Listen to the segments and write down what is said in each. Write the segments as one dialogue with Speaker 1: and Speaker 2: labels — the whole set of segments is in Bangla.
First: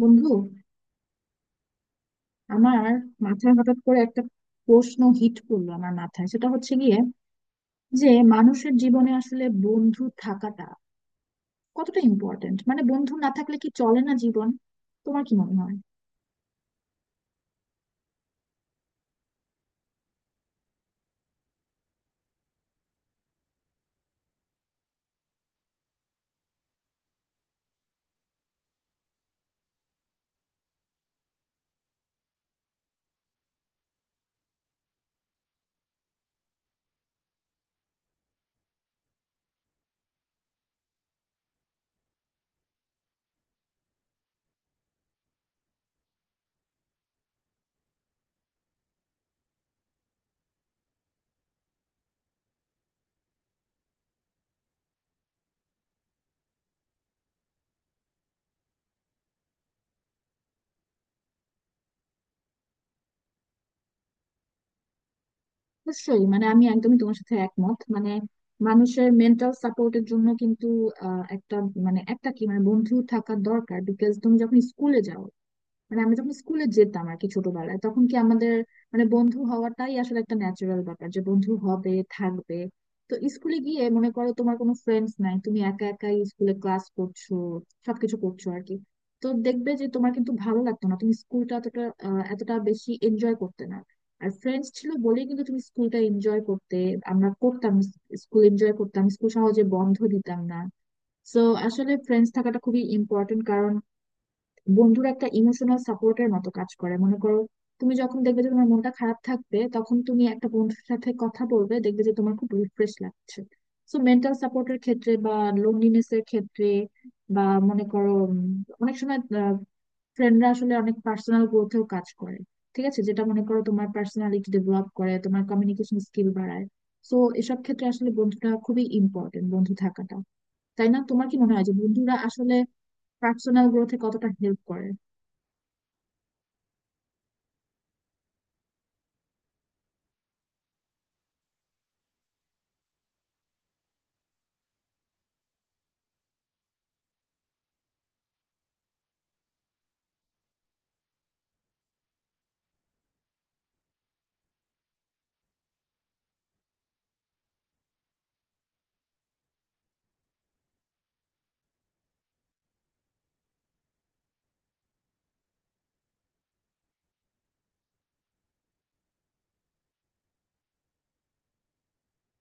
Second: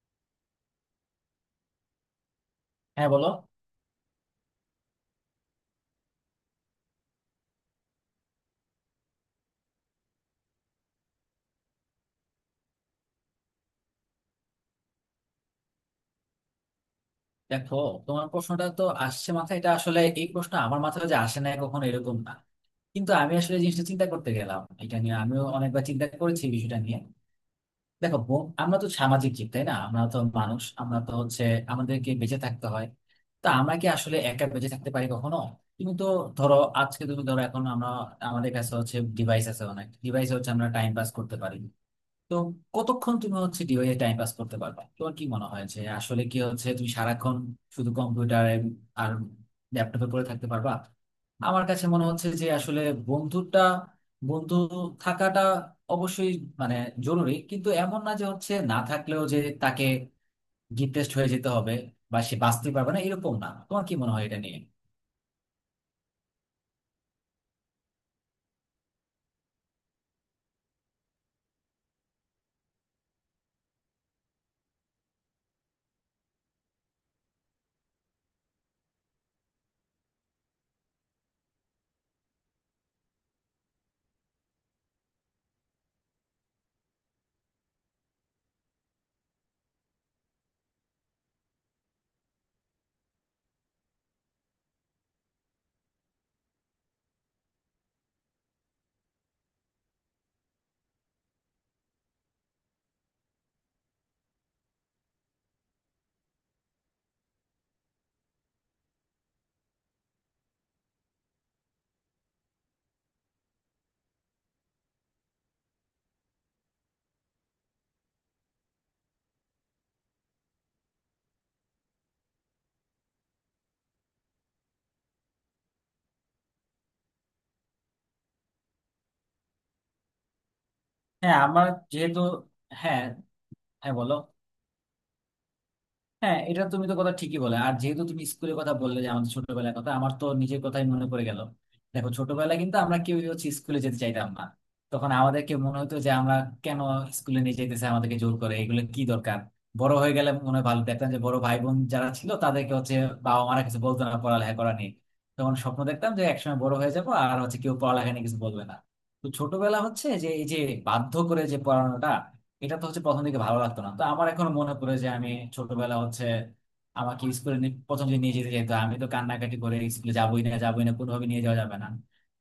Speaker 1: বন্ধু আমার
Speaker 2: হ্যাঁ, বলো।
Speaker 1: মাথায় হঠাৎ করে একটা প্রশ্ন হিট করলো আমার মাথায়। সেটা হচ্ছে গিয়ে যে মানুষের জীবনে আসলে বন্ধু থাকাটা কতটা ইম্পর্টেন্ট, মানে বন্ধু না থাকলে কি চলে না জীবন? তোমার কি মনে হয়?
Speaker 2: দেখো, তোমার প্রশ্নটা তো আসছে মাথায়, এটা আসলে এই প্রশ্ন আমার মাথায় যে আসে না কখনো এরকম না। কিন্তু আমি আসলে এই জিনিসটা চিন্তা করতে গেলাম, এটা নিয়ে আমিও অনেকবার চিন্তা করেছি, এই বিষয়টা নিয়ে। দেখো, আমরা তো সামাজিক জীব, তাই না? আমরা তো মানুষ, আমরা তো হচ্ছে আমাদেরকে বেঁচে থাকতে হয়। তা আমরা কি আসলে একা বেঁচে থাকতে পারি কখনো? তুমি তো ধরো, আজকে তুমি ধরো এখন আমরা, আমাদের কাছে হচ্ছে ডিভাইস আছে, অনেক ডিভাইস হচ্ছে আমরা টাইম পাস করতে পারি। তো কতক্ষণ তুমি হচ্ছে ডিভাইসে টাইম পাস করতে পারবে? তোমার কি মনে হয় যে আসলে কি হচ্ছে তুমি সারাক্ষণ শুধু কম্পিউটারে আর ল্যাপটপে পড়ে থাকতে পারবা? আমার কাছে মনে হচ্ছে যে আসলে বন্ধুটা বন্ধু থাকাটা অবশ্যই মানে জরুরি, কিন্তু এমন না যে হচ্ছে না থাকলেও যে তাকে ডিপ্রেসড হয়ে যেতে হবে বা সে বাঁচতে পারবে না। এরকম না। তোমার কি মনে হয় এটা নিয়ে?
Speaker 1: নিশ্চয়ই, মানে আমি একদমই তোমার সাথে একমত। মানে মানুষের মেন্টাল সাপোর্টের জন্য কিন্তু একটা মানে একটা কি মানে বন্ধু থাকা দরকার, বিকজ তুমি যখন স্কুলে যাও, মানে আমি যখন স্কুলে যেতাম আর কি ছোটবেলায়, তখন কি আমাদের মানে বন্ধু হওয়াটাই আসলে একটা ন্যাচারাল ব্যাপার যে বন্ধু হবে, থাকবে। তো স্কুলে গিয়ে মনে করো তোমার কোনো ফ্রেন্ডস নাই, তুমি একা একাই স্কুলে ক্লাস করছো, সবকিছু করছো আর কি। তো দেখবে যে তোমার কিন্তু ভালো লাগতো না, তুমি স্কুলটা এতটা এতটা বেশি এনজয় করতে না। আর ফ্রেন্ডস ছিল বলেই কিন্তু তুমি স্কুলটা এনজয় করতে, আমরা করতাম, স্কুল এনজয় করতাম, স্কুল সহজে বন্ধ দিতাম না। সো আসলে ফ্রেন্ডস থাকাটা খুবই ইম্পর্টেন্ট। বন্ধুর একটা ইমোশনাল সাপোর্টের মতো কাজ করে, মনে করো তুমি যখন দেখবে যে তোমার মনটা খারাপ থাকবে তখন তুমি একটা বন্ধুর সাথে কথা বলবে, দেখবে যে তোমার খুব রিফ্রেশ লাগছে। সো মেন্টাল সাপোর্টের ক্ষেত্রে বা লোনলিনেস এর ক্ষেত্রে বা মনে করো, অনেক সময় ফ্রেন্ডরা আসলে অনেক পার্সোনাল গ্রোথেও কাজ করে। ঠিক আছে, যেটা মনে করো তোমার পার্সোনালিটি ডেভেলপ করে, তোমার কমিউনিকেশন স্কিল বাড়ায়। সো এসব ক্ষেত্রে আসলে বন্ধুটা খুবই ইম্পর্টেন্ট, বন্ধু থাকাটা, তাই না? তোমার কি
Speaker 2: হ্যাঁ,
Speaker 1: মনে হয়
Speaker 2: আমার,
Speaker 1: যে বন্ধুরা
Speaker 2: যেহেতু,
Speaker 1: আসলে
Speaker 2: হ্যাঁ,
Speaker 1: পার্সোনাল
Speaker 2: হ্যাঁ
Speaker 1: গ্রোথে
Speaker 2: বলো।
Speaker 1: কতটা হেল্প করে?
Speaker 2: হ্যাঁ, এটা তুমি তো কথা ঠিকই বলে, আর যেহেতু তুমি স্কুলের কথা বললে যে আমাদের ছোটবেলার কথা, আমার তো নিজের কথাই মনে পড়ে গেল। দেখো, ছোটবেলায় কিন্তু আমরা কেউ হচ্ছে স্কুলে যেতে চাইতাম না। তখন আমাদেরকে মনে হতো যে আমরা কেন স্কুলে নিয়ে যেতেছে, আমাদেরকে জোর করে, এগুলো কি দরকার? বড় হয়ে গেলে মনে হয় ভালো, দেখতাম যে বড় ভাই বোন যারা ছিল তাদেরকে হচ্ছে বাবা মারা কিছু বলতো না পড়ালেখা করা নিয়ে। তখন স্বপ্ন দেখতাম যে একসময় বড় হয়ে যাবো আর হচ্ছে কেউ পড়ালেখা নিয়ে কিছু বলবে না। তো ছোটবেলা হচ্ছে যে এই যে বাধ্য করে যে পড়ানোটা, এটা তো হচ্ছে প্রথম দিকে ভালো লাগতো না। তো আমার এখন মনে পড়ে যে আমি ছোটবেলা হচ্ছে আমাকে স্কুলে প্রথম যে নিয়ে যেতে যেত, আমি তো কান্নাকাটি করে স্কুলে যাবোই না, যাবোই না, কোনোভাবে নিয়ে যাওয়া যাবে না।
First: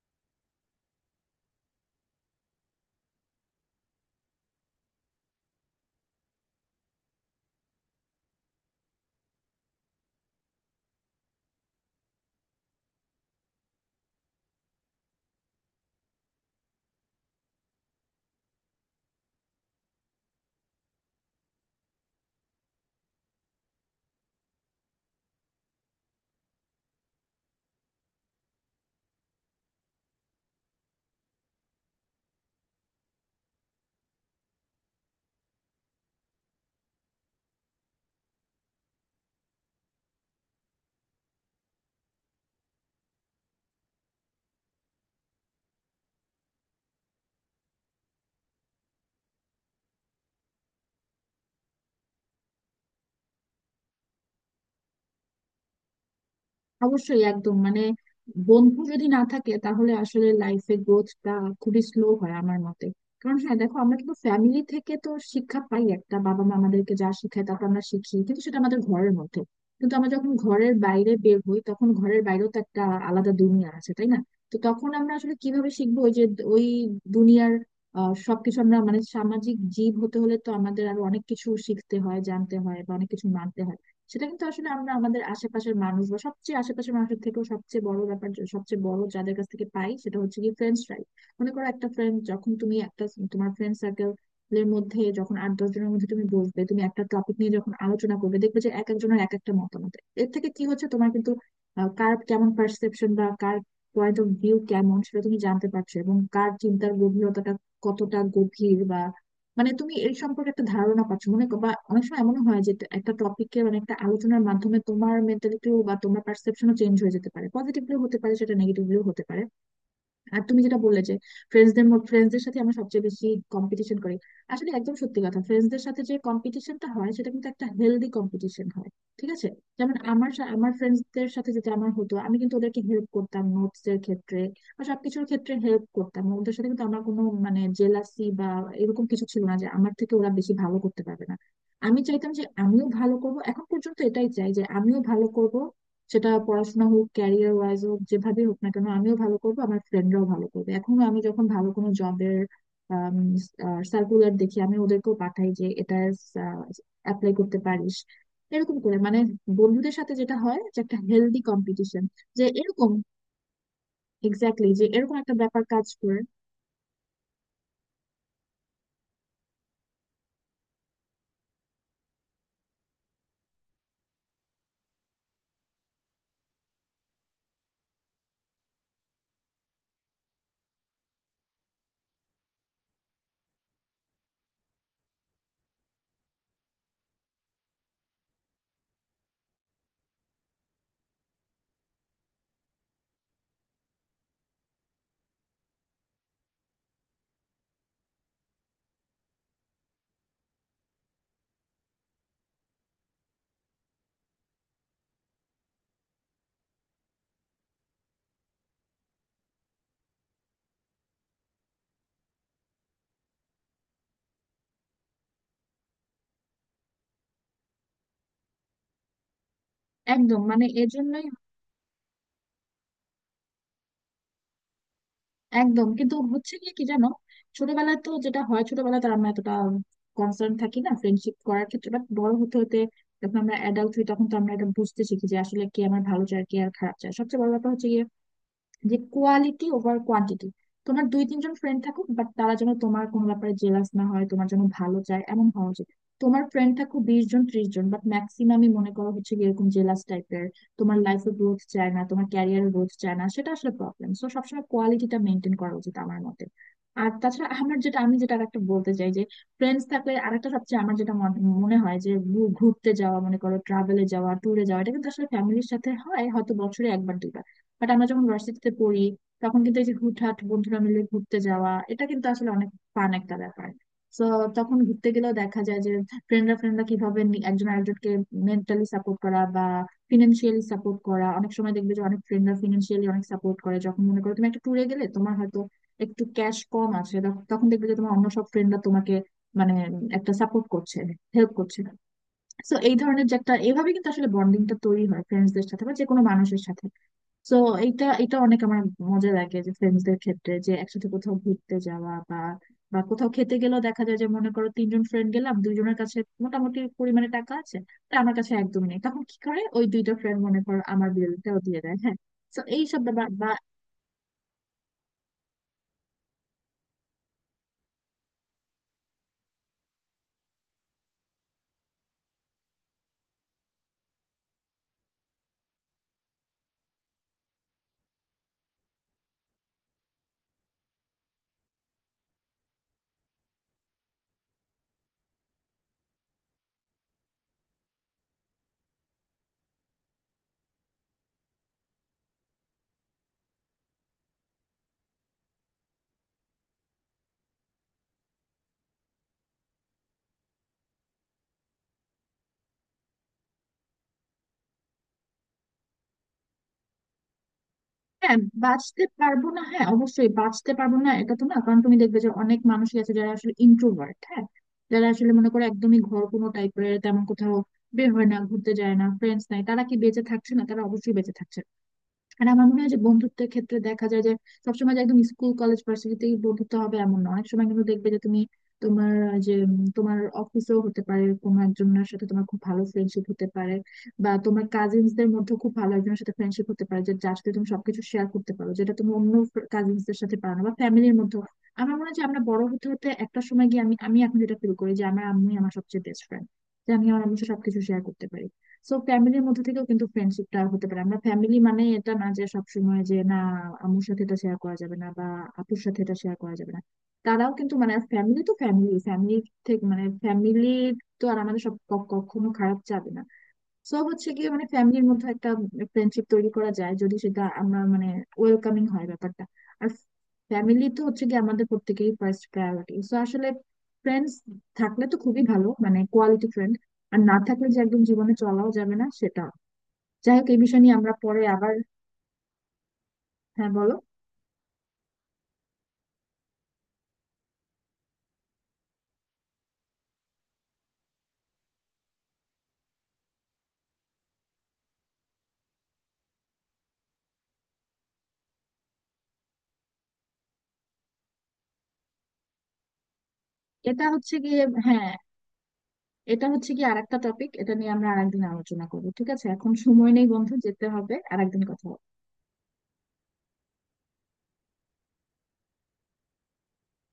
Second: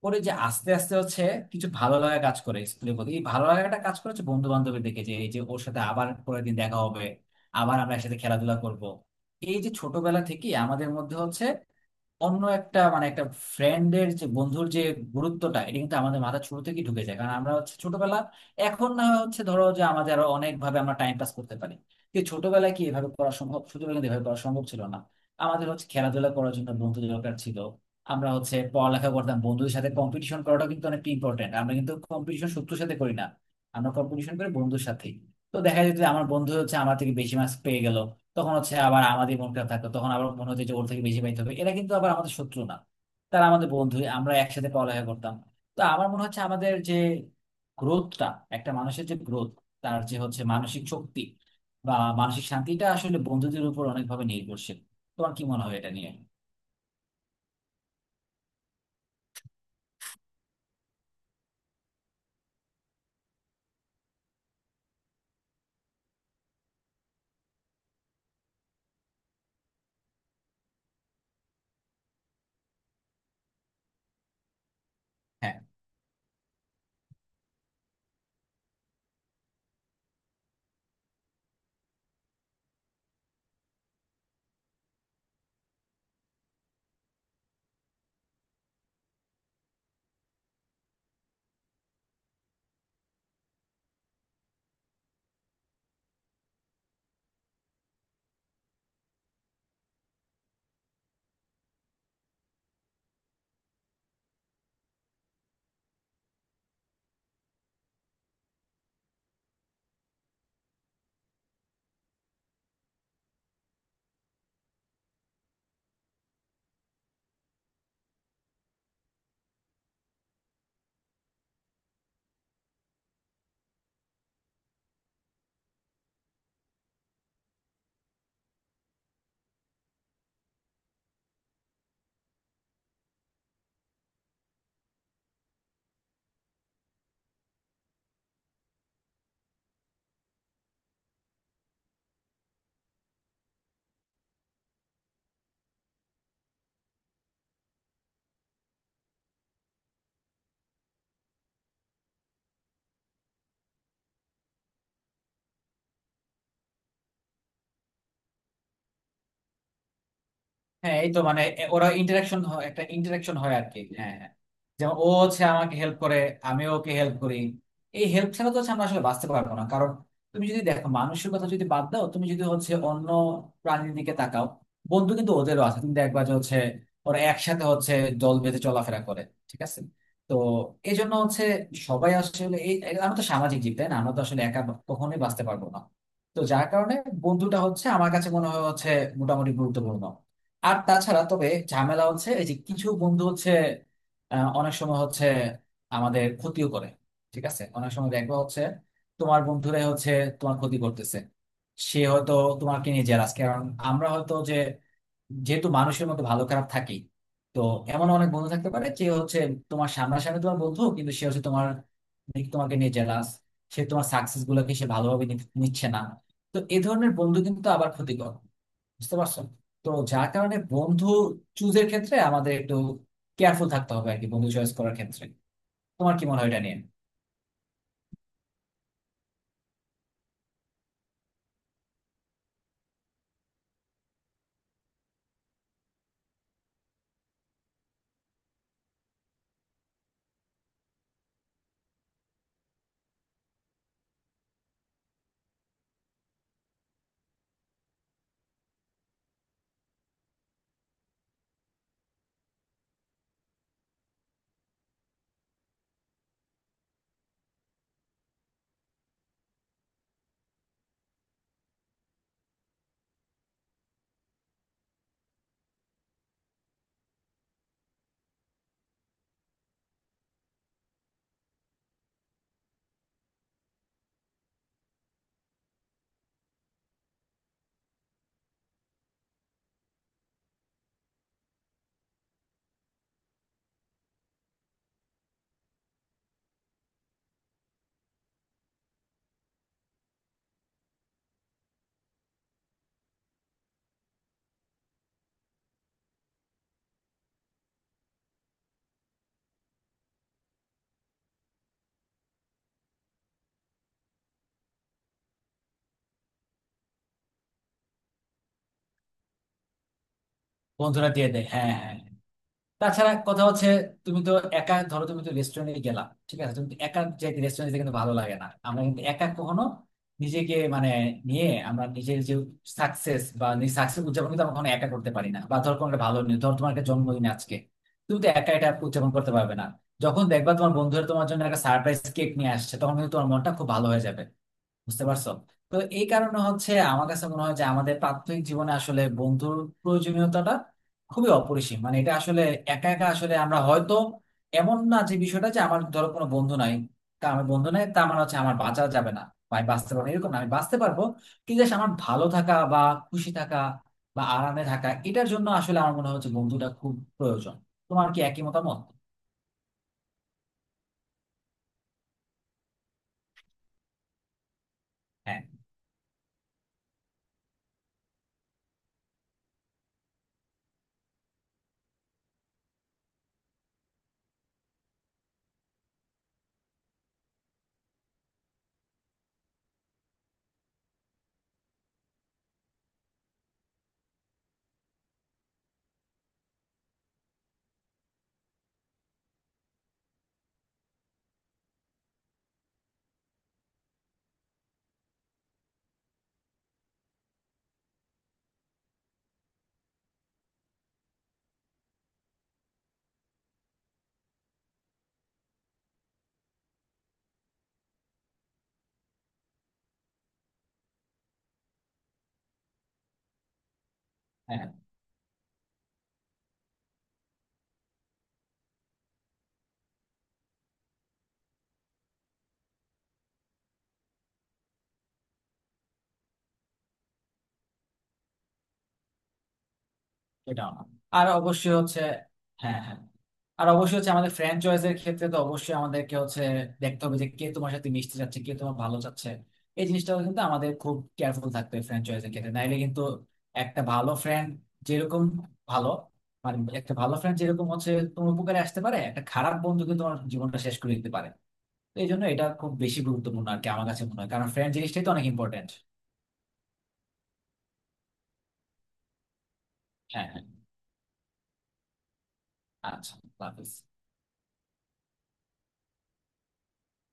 Speaker 2: পরে যে আস্তে আস্তে হচ্ছে কিছু ভালো লাগা কাজ করে স্কুলের প্রতি, এই ভালো লাগাটা কাজ করে হচ্ছে বন্ধু বান্ধবের দেখে, যে এই যে ওর সাথে আবার পরের দিন দেখা হবে, আবার আমরা একসাথে খেলাধুলা করব। এই যে ছোটবেলা থেকে আমাদের মধ্যে হচ্ছে অন্য একটা মানে একটা ফ্রেন্ডের যে বন্ধুর যে গুরুত্বটা, এটা কিন্তু আমাদের মাথা শুরু থেকে ঢুকে যায়, কারণ আমরা হচ্ছে ছোটবেলা। এখন না হয় হচ্ছে ধরো যে আমাদের আরো অনেক ভাবে আমরা টাইম পাস করতে পারি, কিন্তু ছোটবেলায় কি এভাবে করা সম্ভব? ছোটবেলায় কিন্তু এভাবে করা সম্ভব ছিল না। আমাদের হচ্ছে খেলাধুলা করার জন্য বন্ধু দরকার ছিল। আমরা হচ্ছে পড়ালেখা করতাম, বন্ধুদের সাথে কম্পিটিশন করাটা কিন্তু অনেক ইম্পর্টেন্ট। আমরা কিন্তু কম্পিটিশন শত্রুর সাথে করি না, আমরা কম্পিটিশন করি বন্ধুর সাথে। তো দেখা যেত যে আমার বন্ধু হচ্ছে আমার থেকে বেশি মার্কস পেয়ে গেল, তখন হচ্ছে আবার আমাদের মন খারাপ থাকতো, তখন আবার মনে হতো যে ওর থেকে বেশি পাইতে হবে। এরা কিন্তু আবার আমাদের শত্রু না, তারা আমাদের বন্ধু, আমরা একসাথে পড়ালেখা করতাম। তো আমার মনে হচ্ছে আমাদের যে গ্রোথটা, একটা মানুষের যে গ্রোথ, তার যে হচ্ছে মানসিক শক্তি বা মানসিক শান্তিটা, আসলে বন্ধুদের উপর অনেকভাবে নির্ভরশীল। তোমার কি মনে হয় এটা নিয়ে?
Speaker 1: অবশ্যই, একদম মানে বন্ধু যদি না থাকে তাহলে আসলে লাইফে গ্রোথটা খুবই স্লো হয় আমার মতে। কারণ হ্যাঁ দেখো, আমরা কিন্তু ফ্যামিলি থেকে তো শিক্ষা পাই একটা, বাবা মা আমাদেরকে যা শিখায় তারপর আমরা শিখি, কিন্তু সেটা আমাদের ঘরের মধ্যে। কিন্তু আমরা যখন ঘরের বাইরে বের হই তখন ঘরের বাইরেও তো একটা আলাদা দুনিয়া আছে, তাই না? তো তখন আমরা আসলে কিভাবে শিখবো ওই যে ওই দুনিয়ার সবকিছু? আমরা মানে সামাজিক জীব হতে হলে তো আমাদের আরো অনেক কিছু শিখতে হয়, জানতে হয় বা অনেক কিছু মানতে হয়। সেটা কিন্তু আসলে আমরা আমাদের আশেপাশের মানুষ বা সবচেয়ে আশেপাশের মানুষের থেকেও সবচেয়ে বড় ব্যাপার সবচেয়ে বড় যাদের কাছ থেকে পাই সেটা হচ্ছে কি ফ্রেন্ডসরাই। মনে করো একটা ফ্রেন্ড, যখন তুমি একটা তোমার ফ্রেন্ড সার্কেল এর মধ্যে যখন 8-10 জনের মধ্যে তুমি বসবে, তুমি একটা টপিক নিয়ে যখন আলোচনা করবে দেখবে যে এক একজনের এক একটা মতামত। এর থেকে কি হচ্ছে, তোমার কিন্তু কার কেমন পারসেপশন বা কার পয়েন্ট অফ ভিউ কেমন সেটা তুমি জানতে পারছো, এবং কার চিন্তার গভীরতাটা কতটা গভীর বা মানে তুমি এই সম্পর্কে একটা ধারণা পাচ্ছ। বা অনেক সময় এমন হয় যে একটা টপিকের মানে একটা আলোচনার মাধ্যমে তোমার মেন্টালিটিও বা তোমার পারসেপশনও চেঞ্জ হয়ে যেতে পারে, পজিটিভলিও হতে পারে সেটা, নেগেটিভলিও হতে পারে। আর তুমি যেটা বললে যে ফ্রেন্ডসদের ফ্রেন্ডসদের সাথে আমরা সবচেয়ে বেশি কম্পিটিশন করি, আসলে একদম সত্যি কথা। ফ্রেন্ডসদের সাথে যে কম্পিটিশনটা হয় সেটা কিন্তু একটা হেলদি কম্পিটিশন হয়, ঠিক আছে? যেমন আমার ফ্রেন্ডসদের সাথে যেটা আমার হতো, আমি কিন্তু ওদেরকে হেল্প করতাম নোটস এর ক্ষেত্রে বা সবকিছুর ক্ষেত্রে, হেল্প করতাম ওদের সাথে। কিন্তু আমার কোনো মানে জেলাসি বা এরকম কিছু ছিল না যে আমার থেকে ওরা বেশি ভালো করতে পারবে না। আমি চাইতাম যে আমিও ভালো করব, এখন পর্যন্ত এটাই চাই যে আমিও ভালো করব। সেটা পড়াশোনা হোক, ক্যারিয়ার ওয়াইজ হোক, যেভাবে হোক না কেন আমিও ভালো করবো, আমার ফ্রেন্ডরাও ভালো করবে। এখনো আমি যখন ভালো কোনো জবের সার্কুলার দেখি, আমি ওদেরকেও পাঠাই যে এটা অ্যাপ্লাই করতে পারিস। এরকম করে মানে বন্ধুদের সাথে যেটা হয় যে একটা
Speaker 2: হ্যাঁ, এই তো
Speaker 1: হেলদি
Speaker 2: মানে ওরা
Speaker 1: কম্পিটিশন,
Speaker 2: ইন্টারাকশন
Speaker 1: যে
Speaker 2: হয়, একটা
Speaker 1: এরকম
Speaker 2: ইন্টারাকশন হয় আর কি। হ্যাঁ, হ্যাঁ।
Speaker 1: এক্স্যাক্টলি, যে
Speaker 2: যেমন ও
Speaker 1: এরকম একটা
Speaker 2: হচ্ছে
Speaker 1: ব্যাপার
Speaker 2: আমাকে
Speaker 1: কাজ
Speaker 2: হেল্প
Speaker 1: করে।
Speaker 2: করে, আমি ওকে হেল্প করি। এই হেল্প ছাড়া তো হচ্ছে আমরা আসলে বাঁচতে পারবো না। কারণ তুমি যদি দেখো মানুষের কথা যদি বাদ দাও, তুমি যদি হচ্ছে অন্য প্রাণীর দিকে তাকাও, বন্ধু কিন্তু ওদেরও আছে। তুমি দেখবা যে হচ্ছে ওরা একসাথে হচ্ছে দল বেঁধে চলাফেরা করে, ঠিক আছে? তো এই জন্য হচ্ছে সবাই আসলে এই এই- আমরা তো সামাজিক জীব, তাই না? আমরা তো আসলে একা কখনোই বাঁচতে পারবো না। তো যার কারণে বন্ধুটা হচ্ছে আমার কাছে মনে হয় হচ্ছে মোটামুটি গুরুত্বপূর্ণ। আর তাছাড়া তবে ঝামেলা হচ্ছে এই যে কিছু বন্ধু হচ্ছে অনেক সময় হচ্ছে আমাদের ক্ষতিও করে। ঠিক আছে, অনেক সময় দেখবো হচ্ছে তোমার বন্ধুরাই হচ্ছে তোমার ক্ষতি করতেছে। সে হয়তো তোমাকে নিয়ে জেলাস, কারণ আমরা হয়তো যে, যেহেতু মানুষের মতো ভালো খারাপ থাকি। তো এমন অনেক বন্ধু থাকতে পারে যে হচ্ছে তোমার সামনাসামনি তোমার বন্ধু, কিন্তু সে হচ্ছে তোমার দিক তোমাকে নিয়ে জেলাস। সে তোমার সাকসেস গুলোকে সে ভালোভাবে নিচ্ছে না। তো এই ধরনের বন্ধু কিন্তু আবার ক্ষতিকর, বুঝতে পারছো? তো যার
Speaker 1: একদম
Speaker 2: কারণে
Speaker 1: মানে
Speaker 2: বন্ধু
Speaker 1: এজন্যই
Speaker 2: চুজের ক্ষেত্রে আমাদের একটু কেয়ারফুল থাকতে হবে আর কি, বন্ধু চয়েস করার ক্ষেত্রে।
Speaker 1: একদম,
Speaker 2: তোমার
Speaker 1: কিন্তু
Speaker 2: কি মনে হয়
Speaker 1: হচ্ছে
Speaker 2: এটা
Speaker 1: গিয়ে
Speaker 2: নিয়ে?
Speaker 1: কি জানো, ছোটবেলায় তো যেটা হয় ছোটবেলায় তো আমরা এতটা কনসার্ন থাকি না ফ্রেন্ডশিপ করার ক্ষেত্রে, বাট বড় হতে হতে যখন আমরা অ্যাডাল্ট হই তখন তো আমরা এটা বুঝতে শিখি যে আসলে কে আমার ভালো চায়, কে আর খারাপ চায়। সবচেয়ে বড় ব্যাপার হচ্ছে গিয়ে যে কোয়ালিটি ওভার কোয়ান্টিটি। তোমার 2-3 জন ফ্রেন্ড থাকুক বাট তারা যেন তোমার কোনো ব্যাপারে জেলাস না হয়, তোমার জন্য ভালো চায় এমন হওয়া উচিত। তোমার ফ্রেন্ড থাকুক 20 জন 30 জন, বাট ম্যাক্সিমামই মনে করো হচ্ছে গিয়ে এরকম জেলাস টাইপের, তোমার লাইফে গ্রোথ চায় না, তোমার ক্যারিয়ার গ্রোথ চায় না, সেটা আসলে প্রবলেম। সো সবসময় কোয়ালিটিটা মেনটেন করা উচিত আমার মতে। আর তাছাড়া আমার যেটা আমি যেটা আরেকটা বলতে চাই যে ফ্রেন্ডস থাকলে আরেকটা সবচেয়ে আমার যেটা মনে হয় যে ঘুরতে যাওয়া, মনে করো ট্রাভেলে যাওয়া, ট্যুরে যাওয়া, এটা কিন্তু আসলে ফ্যামিলির সাথে হয় হয়তো বছরে 1-2 বার। বাট আমরা যখন ভার্সিটিতে পড়ি, তখন কিন্তু এই যে হুটহাট বন্ধুরা মিলে ঘুরতে যাওয়া, এটা কিন্তু আসলে অনেক ফান একটা ব্যাপার। তো তখন ঘুরতে গেলেও দেখা যায় যে ফ্রেন্ডরা ফ্রেন্ডরা কিভাবে একজন আরেকজনকে মেন্টালি সাপোর্ট করা বা ফিনান্সিয়ালি সাপোর্ট করা। অনেক সময় দেখবে যে অনেক ফ্রেন্ডরা ফিনান্সিয়ালি অনেক সাপোর্ট করে, যখন মনে করো তুমি একটা ট্যুরে গেলে তোমার হয়তো একটু ক্যাশ কম আছে, তখন দেখবে যে তোমার অন্য সব ফ্রেন্ডরা তোমাকে মানে একটা সাপোর্ট করছে, হেল্প করছে। সো এই ধরনের যে একটা, এইভাবে কিন্তু আসলে বন্ডিংটা তৈরি হয় ফ্রেন্ডসদের সাথে বা যে কোনো মানুষের সাথে। তো এটা এটা অনেক আমার মজা লাগে যে ফ্রেন্ডসদের ক্ষেত্রে যে একসাথে কোথাও ঘুরতে যাওয়া বা বা কোথাও খেতে গেলেও দেখা যায় যে মনে করো 3 জন ফ্রেন্ড গেলাম, 2 জনের কাছে মোটামুটি পরিমাণে টাকা আছে, তা আমার কাছে একদমই নেই, তখন কি করে ওই 2টা ফ্রেন্ড মনে করো আমার
Speaker 2: বন্ধুরা দিয়ে দেয়,
Speaker 1: বিলটাও
Speaker 2: হ্যাঁ,
Speaker 1: দিয়ে
Speaker 2: হ্যাঁ।
Speaker 1: দেয়। হ্যাঁ, তো এই সব
Speaker 2: তাছাড়া
Speaker 1: ব্যাপার
Speaker 2: কথা
Speaker 1: বা
Speaker 2: হচ্ছে তুমি তো একা ধরো তুমি তো রেস্টুরেন্টে গেলা, ঠিক আছে? তুমি তো একা যে রেস্টুরেন্টে কিন্তু ভালো লাগে না। আমরা কিন্তু একা কখনো নিজেকে মানে নিয়ে, আমরা নিজের যে সাকসেস বা সাকসেস উদযাপন কিন্তু আমরা কখনো একা করতে পারি না। বা ধরো কোনো একটা ভালো নিউজ, ধরো তোমার একটা জন্মদিন আজকে, তুমি তো একা এটা উদযাপন করতে পারবে না। যখন দেখবা তোমার বন্ধুরা তোমার জন্য একটা সারপ্রাইজ কেক নিয়ে আসছে, তখন কিন্তু তোমার মনটা খুব ভালো হয়ে যাবে। বুঝতে পারছো? তো এই কারণে হচ্ছে আমার কাছে মনে হয় যে আমাদের প্রাত্যহিক জীবনে আসলে বন্ধুর প্রয়োজনীয়তাটা খুবই অপরিসীম। মানে এটা আসলে একা একা আসলে আমরা হয়তো, এমন না যে বিষয়টা যে আমার ধরো কোনো বন্ধু নাই, তা আমার বন্ধু নাই তা আমার হচ্ছে আমার বাঁচা যাবে না বা আমি বাঁচতে পারবো না। এরকম না, আমি বাঁচতে পারবো। কিন্তু just আমার ভালো থাকা বা খুশি থাকা বা আরামে থাকা, এটার জন্য আসলে আমার মনে হচ্ছে বন্ধুটা খুব প্রয়োজন। তোমার কি
Speaker 1: হ্যাঁ
Speaker 2: একই মতামত?
Speaker 1: বাঁচতে পারবো না, হ্যাঁ অবশ্যই বাঁচতে পারবো না এটা তো না। কারণ তুমি দেখবে যে অনেক মানুষই আছে যারা আসলে ইন্ট্রোভার্ট, হ্যাঁ, যারা আসলে
Speaker 2: হ্যাঁ,
Speaker 1: মনে করো একদমই ঘর কোনো টাইপের, তেমন কোথাও বের হয় না, ঘুরতে যায় না, ফ্রেন্ডস নাই, তারা কি বেঁচে থাকছে না? তারা অবশ্যই বেঁচে থাকছে না। আর আমার মনে হয় যে বন্ধুত্বের ক্ষেত্রে দেখা যায় যে সবসময় যে একদম স্কুল কলেজ ভার্সিটিতেই বন্ধুত্ব হবে এমন না, অনেক সময় কিন্তু দেখবে যে তুমি তোমার তোমার অফিসেও হতে পারে কোনো একজনের সাথে তোমার খুব ভালো ফ্রেন্ডশিপ হতে পারে, বা তোমার কাজিনস দের মধ্যে খুব ভালো একজনের সাথে ফ্রেন্ডশিপ হতে পারে, যে যার সাথে তুমি সবকিছু শেয়ার করতে পারো, যেটা তুমি অন্য কাজিনস দের সাথে পারো না বা ফ্যামিলির মধ্যে। আমার মনে হয় যে আমরা বড় হতে হতে একটা সময় গিয়ে, আমি আমি এখন যেটা ফিল করি যে আমার আম্মুই আমার সবচেয়ে বেস্ট ফ্রেন্ড, যে আমি আমার আম্মুর সাথে সবকিছু শেয়ার করতে পারি। সো ফ্যামিলির মধ্যে থেকেও কিন্তু ফ্রেন্ডশিপটা হতে পারে। আমরা ফ্যামিলি মানে এটা না যে সবসময় যে না, আম্মুর সাথে এটা শেয়ার করা যাবে না বা আপুর সাথে এটা শেয়ার করা যাবে না। তারাও কিন্তু মানে ফ্যামিলি, তো ফ্যামিলি ফ্যামিলি থেকে মানে ফ্যামিলি, তো আর আমাদের কখনো খারাপ যাবে না। সো হচ্ছে গিয়ে মানে
Speaker 2: হ্যাঁ,
Speaker 1: ফ্যামিলির মধ্যে একটা ফ্রেন্ডশিপ তৈরি করা যায়, যদি সেটা আমরা মানে ওয়েলকামিং হয় ব্যাপারটা। আর ফ্যামিলি তো হচ্ছে গিয়ে আমাদের প্রত্যেকেরই ফার্স্ট প্রায়োরিটি। সো আসলে ফ্রেন্ডস থাকলে তো খুবই ভালো, মানে কোয়ালিটি ফ্রেন্ড, আর না থাকলে যে একদম জীবনে চলাও যাবে না সেটা, যাই হোক এই
Speaker 2: এটাও
Speaker 1: বিষয়
Speaker 2: না।
Speaker 1: নিয়ে আমরা
Speaker 2: আর
Speaker 1: পরে
Speaker 2: অবশ্যই
Speaker 1: আবার।
Speaker 2: হচ্ছে, হ্যাঁ, হ্যাঁ। আর
Speaker 1: হ্যাঁ বলো।
Speaker 2: অবশ্যই হচ্ছে আমাদের ফ্র্যাঞ্চাইজ এর ক্ষেত্রে তো অবশ্যই আমাদেরকে হচ্ছে দেখতে হবে যে কে তোমার সাথে মিশতে চাচ্ছে, কে তোমার ভালো চাচ্ছে। এই জিনিসটা কিন্তু আমাদের খুব কেয়ারফুল থাকতে হবে ফ্র্যাঞ্চাইজ এর ক্ষেত্রে, নাইলে কিন্তু একটা ভালো ফ্রেন্ড যেরকম ভালো একটা ভালো ফ্রেন্ড যেরকম হচ্ছে তোমার উপকারে আসতে পারে, একটা খারাপ বন্ধু কিন্তু তোমার জীবনটা শেষ করে দিতে পারে। তো এই জন্য এটা খুব বেশি গুরুত্বপূর্ণ আর কি, আমার কাছে
Speaker 1: এটা
Speaker 2: মনে হয়,
Speaker 1: হচ্ছে
Speaker 2: কারণ
Speaker 1: গিয়ে,
Speaker 2: ফ্রেন্ড জিনিসটাই তো
Speaker 1: হ্যাঁ,
Speaker 2: অনেক ইম্পর্টেন্ট।
Speaker 1: এটা হচ্ছে কি আরেকটা টপিক, এটা নিয়ে আমরা আরেকদিন আলোচনা করবো, ঠিক আছে? এখন সময় নেই,
Speaker 2: হ্যাঁ, হ্যাঁ।
Speaker 1: বন্ধু, যেতে হবে, আরেকদিন কথা হবে।
Speaker 2: আচ্ছা, আল্লাহ হাফিজ।